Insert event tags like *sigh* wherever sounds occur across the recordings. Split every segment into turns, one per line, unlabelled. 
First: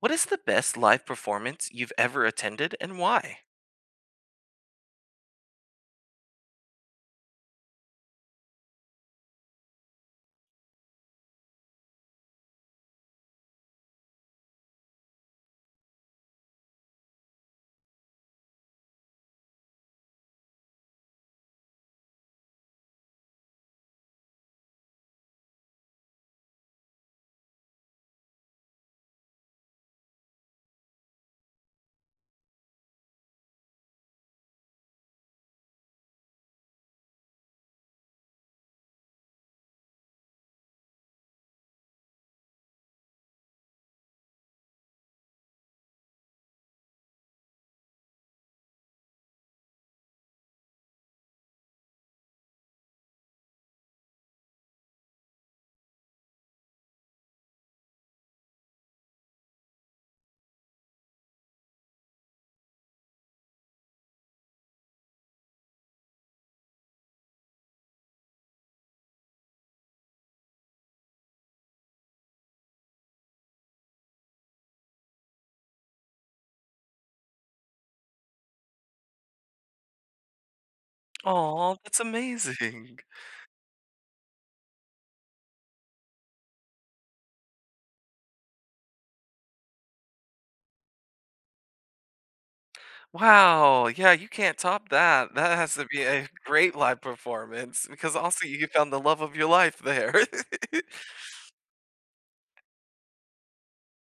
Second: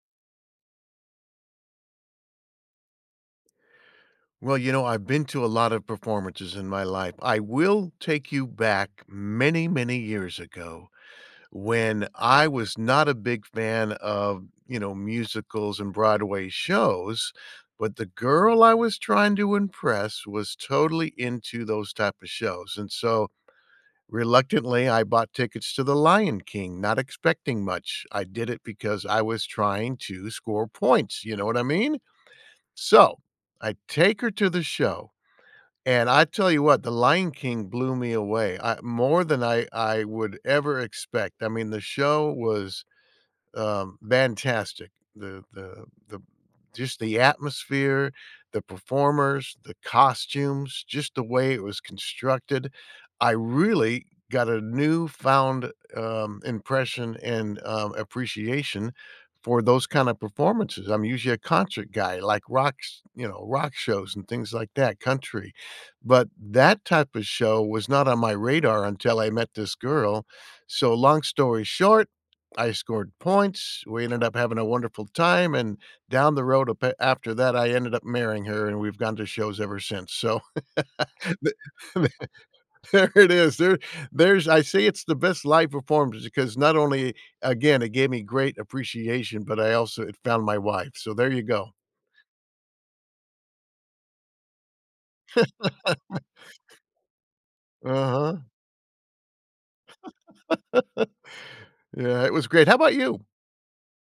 What is the best live performance you've ever attended and why?
Well, you know, I've been to a lot of performances in my life. I will take you back many, many years ago when I was not a big fan of, you know, musicals and Broadway shows, but the girl I was trying to impress was totally into those type of shows. And so reluctantly, I bought tickets to The Lion King, not expecting much. I did it because I was trying to score points. You know what I mean? So I take her to the show, and I tell you what, The Lion King blew me away, I more than I would ever expect. I mean, the show was fantastic. The just the atmosphere, the performers, the costumes, just the way it was constructed. I really got a newfound, impression and, appreciation for those kind of performances. I'm usually a concert guy, like rocks, you know, rock shows and things like that, country. But that type of show was not on my radar until I met this girl. So long story short, I scored points, we ended up having a wonderful time, and down the road a after that, I ended up marrying her, and we've gone to shows ever since, so *laughs* the
Oh, that's
*laughs*
amazing. *laughs*
there it is, there's I say it's the best live performance because not only again, it gave me great appreciation, but I also it found my wife, so there you go.
Wow, yeah, you can't top that. That has to be a great live performance because
Uh-huh.
also you found the love of your life there. *laughs*
Yeah, it was great. How about you?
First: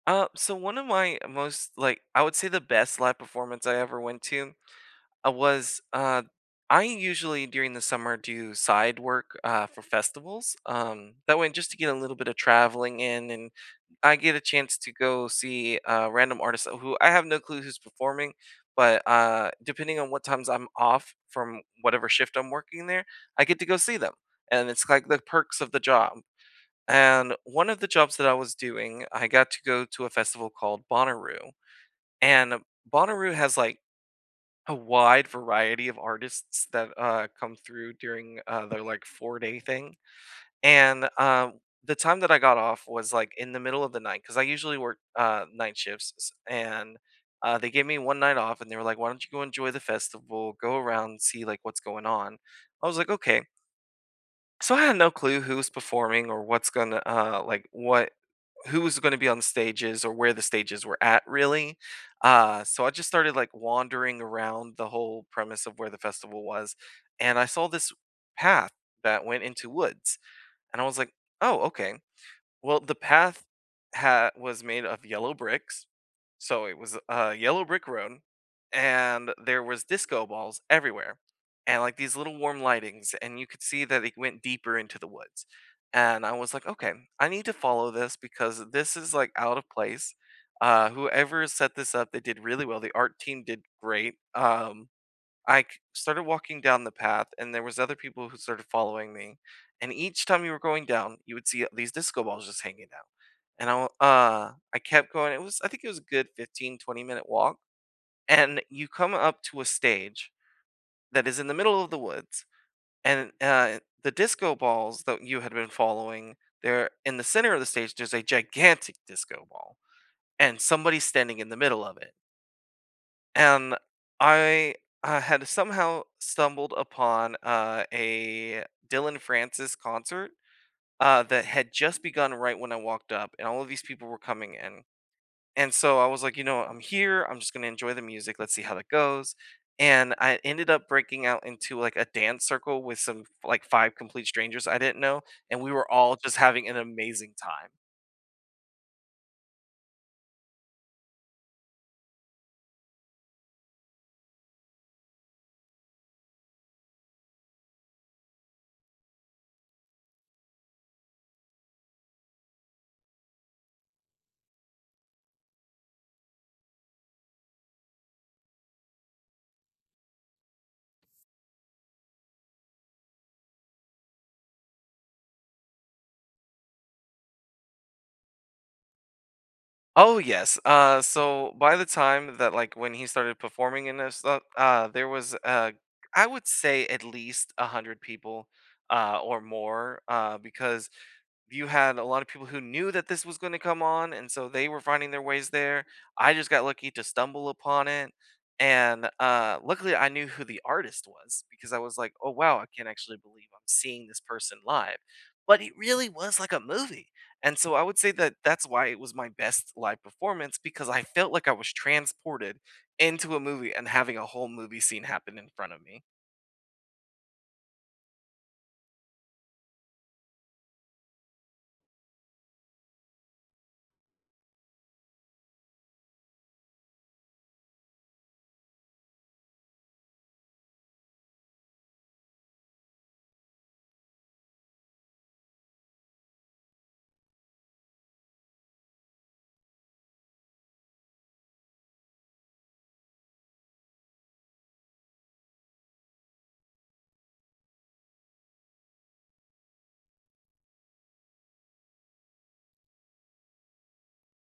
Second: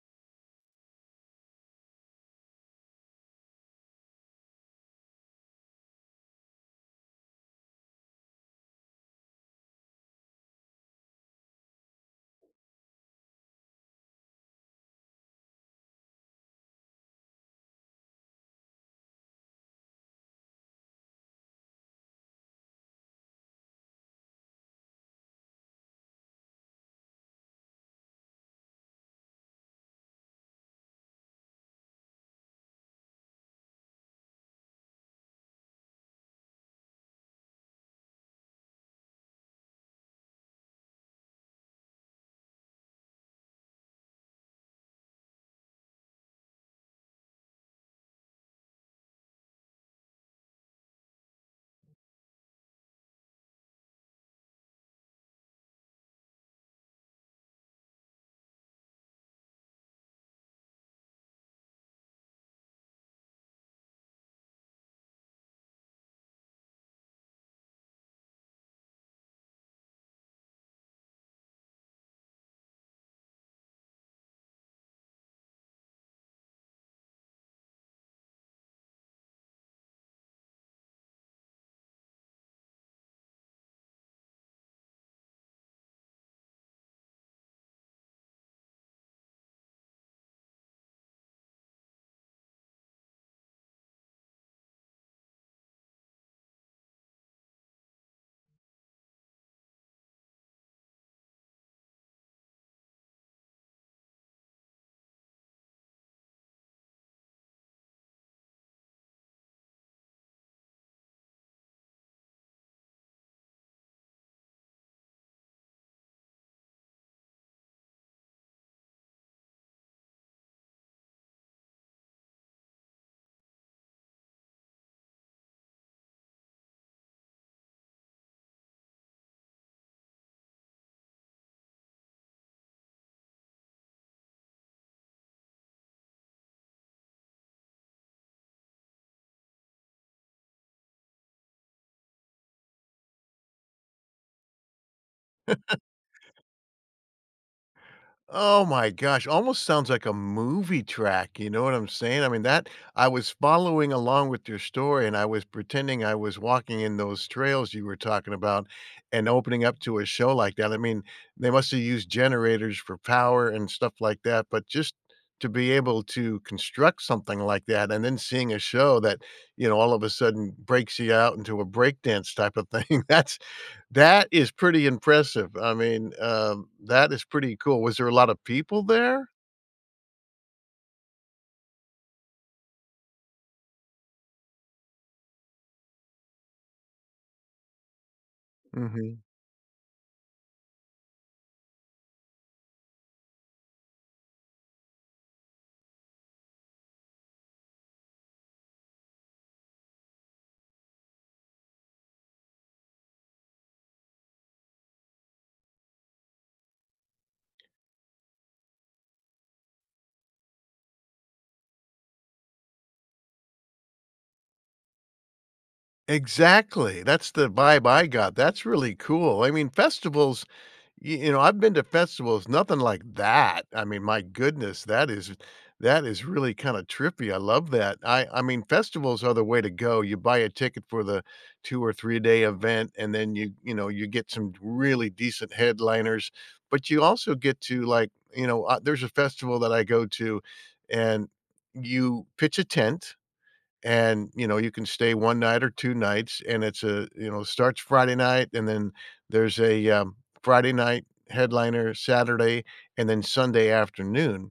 So one of my most like I would say the best live performance I ever went to was I usually during the summer do side work for festivals. That way just to get a little bit of traveling in, and I get a chance to go see a random artists who I have no clue who's performing, but depending on what times I'm off from whatever shift I'm working there, I get to go see them. And it's like the perks of the job. And one of the jobs that I was doing, I got to go to a festival called Bonnaroo. And Bonnaroo has like a wide variety of artists that come through during their like 4-day thing and, the time that I got off was, like, in the middle of the night because I usually work, night shifts s and, they gave me 1 night off, and they were like, "Why don't you go enjoy the festival, go around, see, like, what's going on?" I was like, "Okay." So I had no clue who was performing or what's gonna, like, what who was gonna be on stages or where the stages were at really. So I just started, like, wandering around the whole premise of where the festival was, and I saw this path that went into woods. And I was like, "Oh, okay." Well, the path was made of yellow bricks, so it was a yellow brick road, and there was disco balls everywhere, and like these little warm lightings, and you could see that it went deeper into the woods. And I was like, "Okay, I need to follow this because this is like out of place." Whoever set this up, they did really well. The art team did great. I c- started walking down the path, and there was other people who started following me. And each time you were going down, you would see these disco balls just hanging out. And I kept going. I think it was a good 15, 20-minute walk. And you come up to a stage that is in the middle of the woods. And the disco balls that you had been following, they're in the center of the stage. There's a gigantic disco ball, and somebody's standing in the middle of it, and I, had somehow stumbled upon, a Dylan Francis concert, that had just begun right when I walked up, and all of these people were coming in. And so I was like, "You know I'm here. I'm just gonna enjoy the music. Let's see how that goes." And I ended up breaking out into, like, a dance circle with some, like, 5 complete strangers I didn't know, and we were all just having an amazing time.
Oh my gosh, almost sounds like a movie track, you know what I'm saying? I mean, that I was following along with your story, and I was pretending I was walking in those trails you were talking about and opening up to a show like that. I mean, they must have used generators for power and stuff like that, but just to be able to construct something like that and then seeing a show that, you know, all of a sudden breaks you out into a breakdance type of thing, *laughs* that is pretty impressive. I mean, that is pretty cool. Was there a lot of people there?
Oh yes. So by the time that like when he started performing in this, there was I would say at least 100 people,
Mhm.
or more, because you had a lot of people who knew that this was going to come on, and so they were finding their ways there. I just got lucky to stumble upon it, and luckily I knew who the artist was because I was like, "Oh wow, I can't actually believe I'm seeing this person live." But it really was like a movie, and so I would say that that's why it was my best live performance, because I felt like I was transported into a movie and having a whole movie scene happen in front of me.
Exactly, that's the vibe I got, that's really cool. I mean, festivals, y you know, I've been to festivals, nothing like that. I mean, my goodness, that is really kinda trippy, I love that, I mean, festivals are the way to go, you buy a ticket for the 2 or 3-day event, and then you know, you get some really decent headliners, but you also get to, like, you know, there's a festival that I go to, and you pitch a tent, and you know you can stay one night or two nights, and it's a, you know, starts Friday night, and then there's a Friday night headliner, Saturday, and then Sunday afternoon.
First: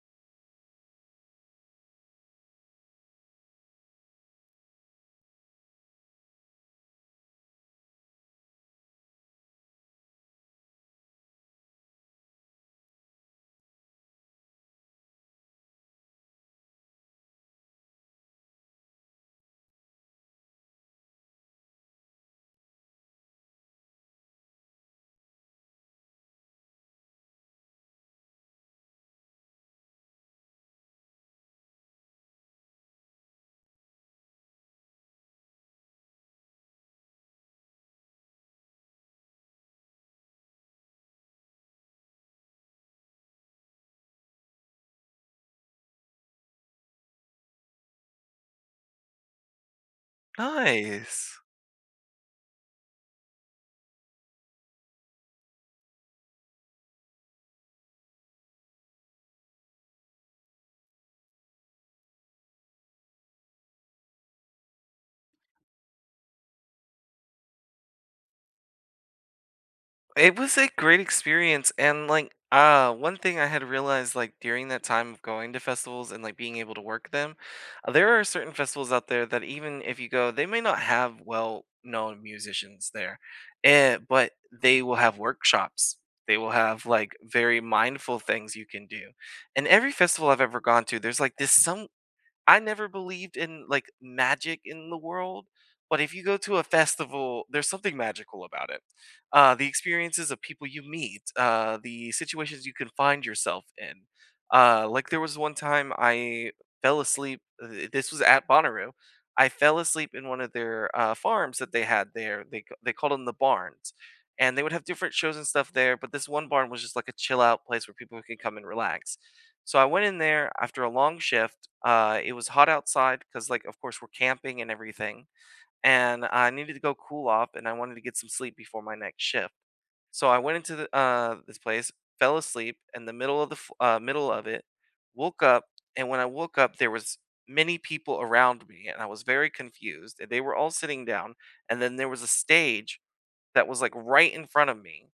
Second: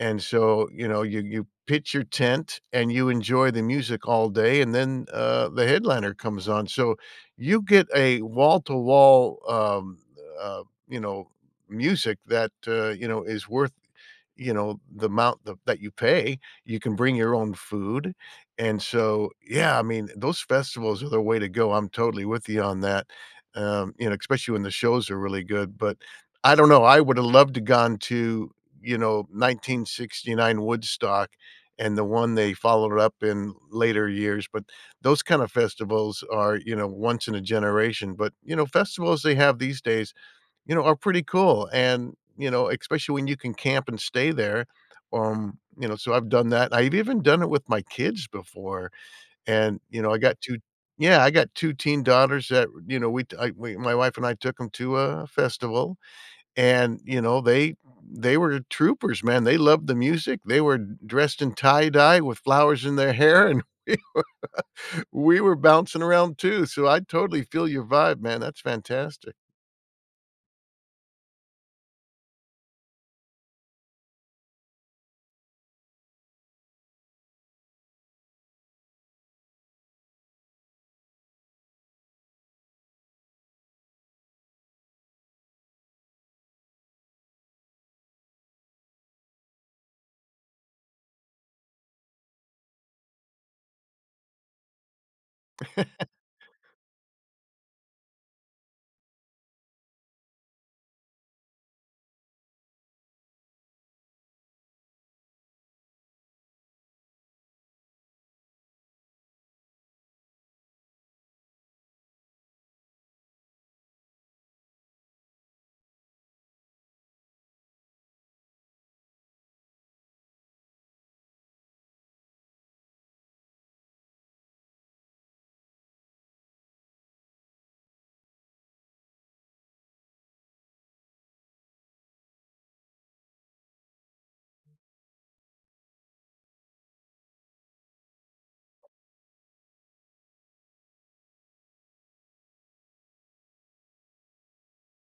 And so, you know, you pitch your tent and you enjoy the music all day, and then the headliner comes on, so you get a wall-to-wall uh, you know, music that, you know, is worth, you know, the amount th that you pay, you can bring your own food. And so, yeah, I mean, those festivals are the way to go, I'm totally with you on that. You know, especially when the shows are really good, but I don't know, I woulda loved to gone to, you know, 1969 Woodstock and the one they followed up in later years, but those kind of festivals are, you know, once in a generation. But, you know, festivals they have these days, you know, are pretty cool, and, you know, especially when you can camp and stay there. You know, so I've done that. I've even done it with my kids before, and, you know, I got 2, yeah, I
Nice.
got 2 teen daughters that, you know, we my wife and I took them to a festival, and, you know, they were troopers, man, they loved the music, they were dressed in tie-dye with flowers in their hair, and *laughs* we were bouncing around too, so I totally feel your vibe, man, that's fantastic.
It was a great experience, and, like, one thing I had realized, like, during that time of going to festivals and, like, being able to work them, there are certain festivals out there that even if you go, they may not have well-known musicians there, but they will have workshops. They will have, like, very mindful things you can do, and every festival I've ever gone to, there's, like, this some I never believed in like magic in the world, but if you go to a festival, there's something magical about it. The experiences of people you meet, the situations you can find yourself in. Like there was one time I fell asleep. This was at Bonnaroo. I fell asleep in one of their farms that they had there. They called them the barns, and they would have different shows and stuff there. But this one barn was just like a chill out place where people can come and relax, so I went in there after a long shift. It was hot outside because, like, of course, we're camping and everything. And I needed to go cool off, and I wanted to get some sleep before my next shift. So I went into the, this place, fell asleep in the middle of middle of it, woke up, and when I woke up, there was many people around me, and I was very confused. And they were all sitting down, and then there was a stage that was, like, right in front of me,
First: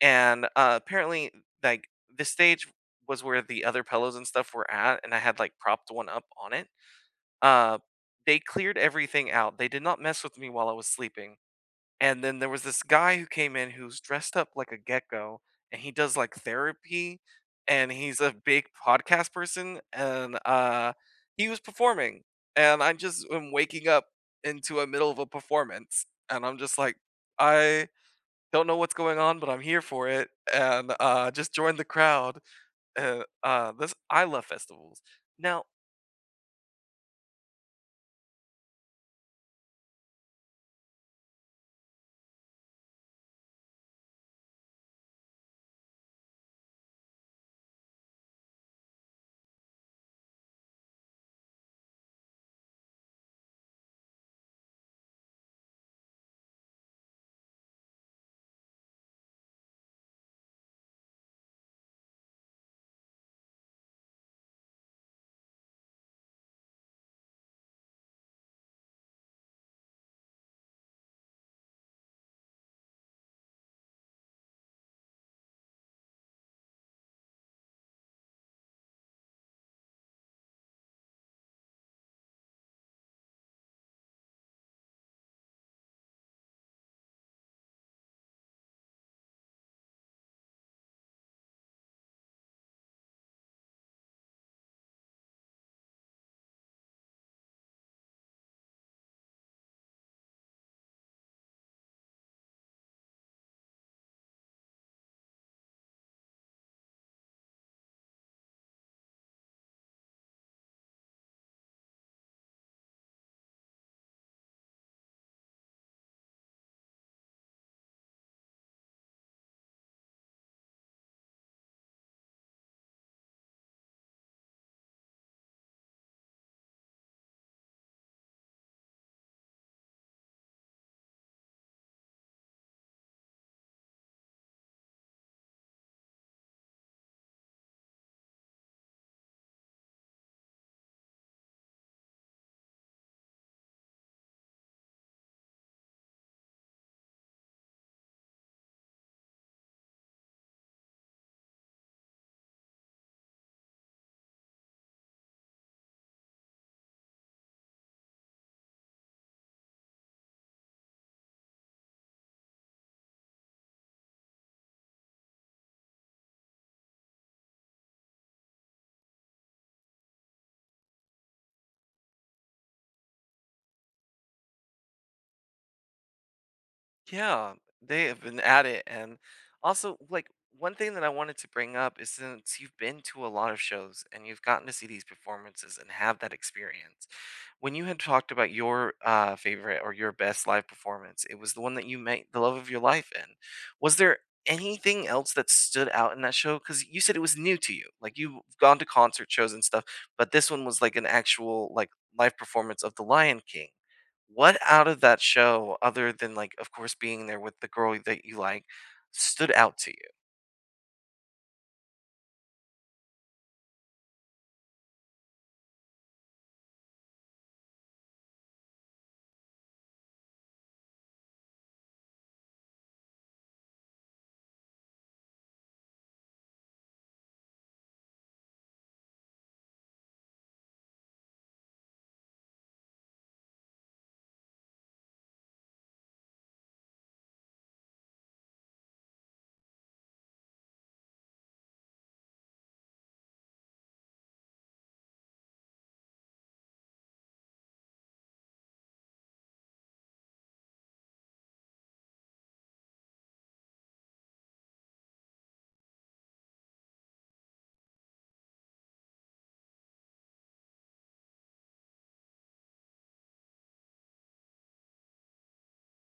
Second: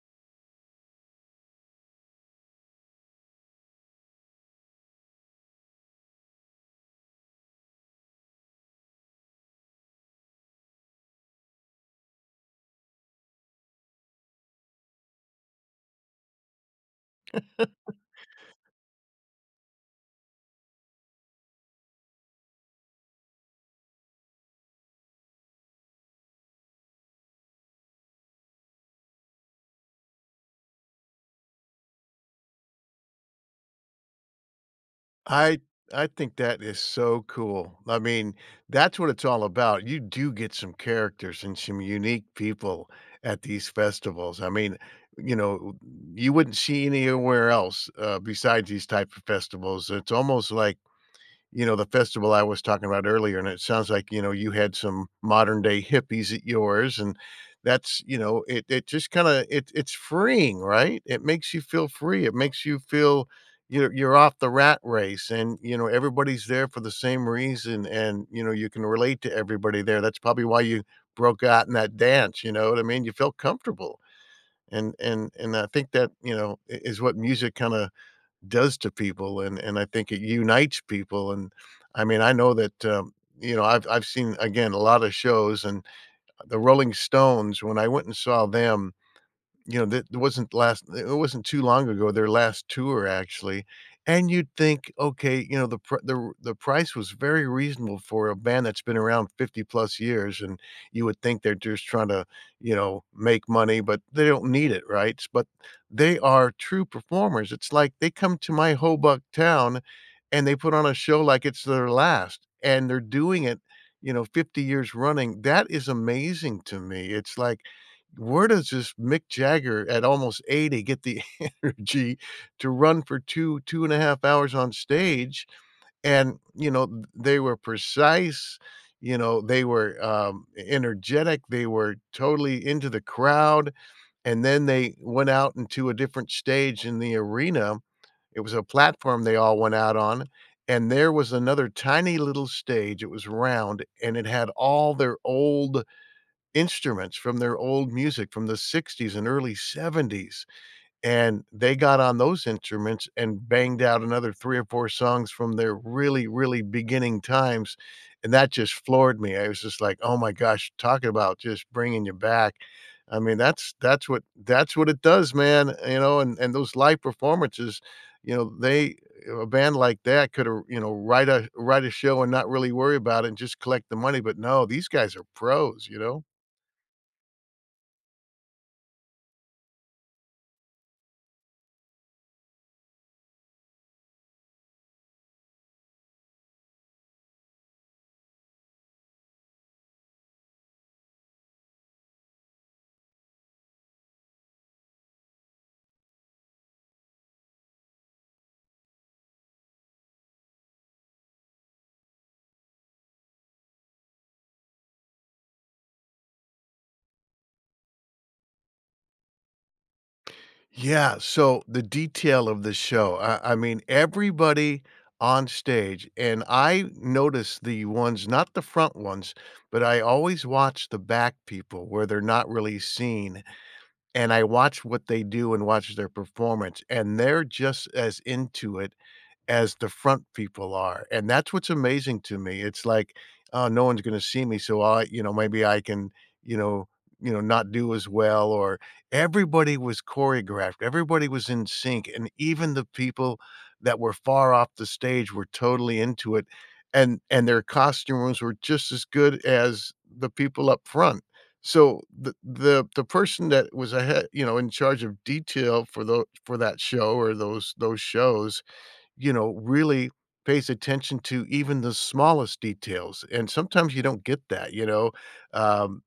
and, apparently, like, the stage was where the other pillows and stuff were at, and I had, like, propped one up on it. Uh, they cleared everything out, they did not mess with me while I was sleeping, and then there was this guy who came in who's dressed up like a gecko, and he does, like, therapy, and he's a big podcast person, and, he was performing, and I just am waking up into a middle of a performance, and I'm just like, I don't know what's going on, but I'm here for it, and, just join the crowd, and, this I love festivals.
I
Now
I think that is so cool. I mean, that's what it's all about. You do get some characters and some unique people at these festivals. I mean, you know, you wouldn't see anywhere else besides these type of festivals. It's almost like, you know, the festival I was talking about earlier, and it sounds like, you know, you had some modern day hippies at yours. And that's, you know, it just kinda it's freeing, right? It makes you feel free. It makes you feel you're off the rat race, and, you know, everybody's there for the same reason, and, you know, you can relate to everybody there. That's probably why you broke out in that dance, you know what I mean? You felt comfortable. And I think that, you know, I is what music kinda does to people, and I think it unites people. And I mean, I know that, you know, I've seen, again, a lot of shows, and the Rolling Stones, when I went and saw them, you know, that it wasn't last it wasn't too long ago, their last tour actually. And you'd think, okay, you know, the pr the r the price was very reasonable for a band that's been around 50 plus years, and you would think they're just trying to, you know, make money, but they don't need it, right? But they are true performers. It's like they come to my Hobuck town, and they put on a show like it's their last, and they're doing it, you know, 50 years running. That is amazing to me. It's like where does this Mick Jagger at almost 80 get the *laughs* energy to run for 2, 2.5 hours on stage? And, you know, th they were precise, you know, they were, energetic, they were totally into the crowd, and then they went out into a different stage in the arena. It was a platform they all went out on, and there was another tiny little stage, it was round, and it had all their old instruments from their old music from the '60s and early '70s, and they got on those instruments and banged out another 3 or 4 songs from their really, really beginning times, and that just floored me. I was just like, "Oh my gosh, talk about just bringing you back." I mean, that's what it does, man, you know, and those live performances, you know, they a band like that could have, you know, write a show and not really worry about it and just collect the money, but no, these guys are pros, you know?
Yeah, they have been at it. And also, like, one thing that I wanted to bring up is since you've been to a lot of shows and you've gotten to see these performances and have that experience, when you had talked about your favorite or your best live performance, it was the one that you made the love of your life in. Was there anything else that stood out in that show? Because you said it was new to you. Like, you've gone to concert shows and stuff, but this one was like an actual, like, live performance of The Lion King. What out of that show, other than, like, of course, being there with the girl that you like, stood out to you?
Yeah, so the detail of the show, I mean, everybody on stage, and I notice the ones not the front ones, but I always watch the back people where they're not really seen, and I watch what they do and watch their performance, and they're just as into it as the front people are, and that's what's amazing to me. It's like, "Oh, no one's gonna see me, so I, you know, maybe I can, you know, you know, not do as well," or everybody was choreographed, everybody was in sync, and even the people that were far off the stage were totally into it, and their costumes were just as good as the people up front. So, the person that was ahead, you know, in charge of detail for the for that show or those shows, you know, really pays attention to even the smallest details, and sometimes you don't get that, you know? Um,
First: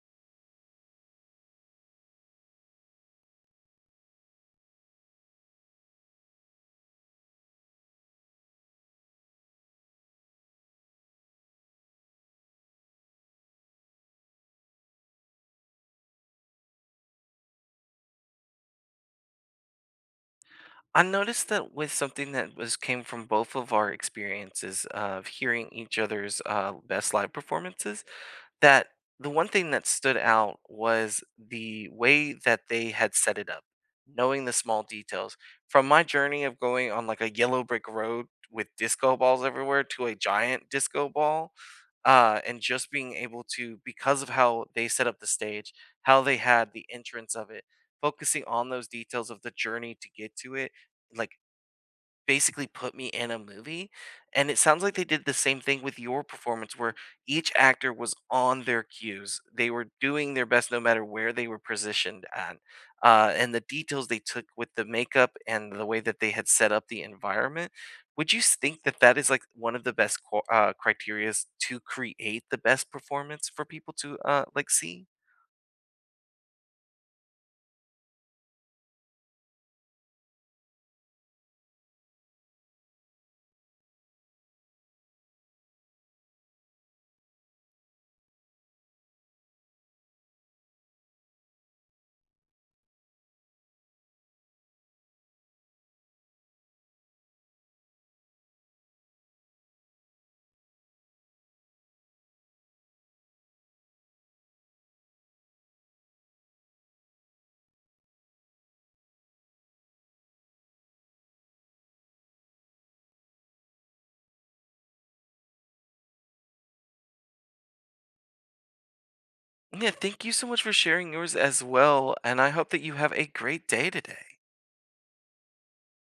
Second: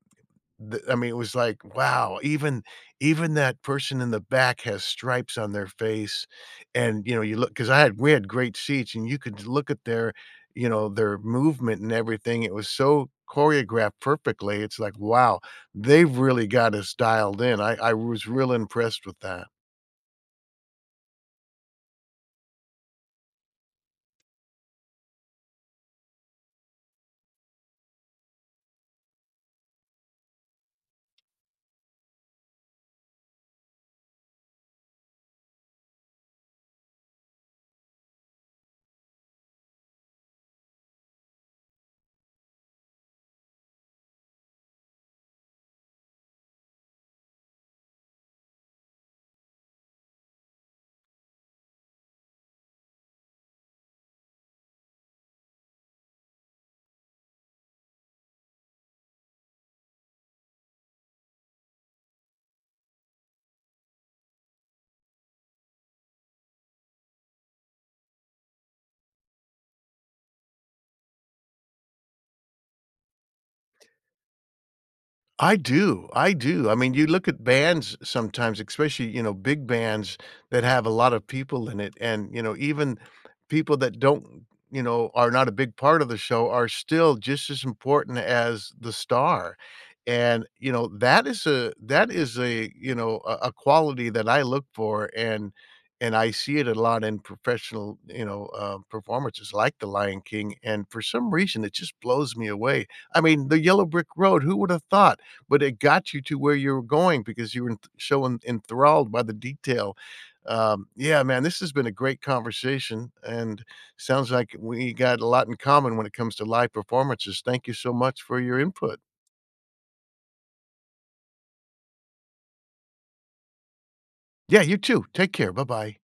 th I mean, it was like, wow, even that person in the back has stripes on their face, and, you know, you look because I had we had great seats, and you could look at their, you know, their movement and everything, it was so choreographed perfectly, it's like, wow, they've really got us dialed in, I was real impressed with that.
I noticed that with something that was came from both of our experiences of hearing each other's, best live performances, that the one thing that stood out was the way that they had set it up, knowing the small details. From my journey of going on like a yellow brick road with disco balls everywhere to a giant disco ball, and just being able to, because of how they set up the stage, how they had the entrance of it, focusing on those details of the journey to get to it, like basically put me in a movie. And it sounds like they did the same thing with your performance where each actor was on their cues. They were doing their best no matter where they were positioned at. And the details they took with the makeup and the way that they had set up the environment. Would you think that that is like one of the best criterias to create the best performance for people to like see?
I do, I do. I mean, you look at bands sometimes, especially, you know, big bands that have a lot of people in it, and, you know, even people that don't, you know, are not a big part of the show, are still just as important as the star. And, you know, that is a, you know, a quality that I look for, and I see it a lot in professional, you know, performances like The Lion King. And for some reason, it just blows me away. I mean, The Yellow Brick Road, who would have thought? But it got you to where you were going because you were enth so en enthralled by the detail. Yeah, man, this has been a great conversation, and sounds like we got a lot in common when it comes to live performances. Thank you so much for your input.
Yeah, thank you so much for sharing yours as well. And I hope that you have a great day today.
Yeah, you too. Take care. Bye-bye.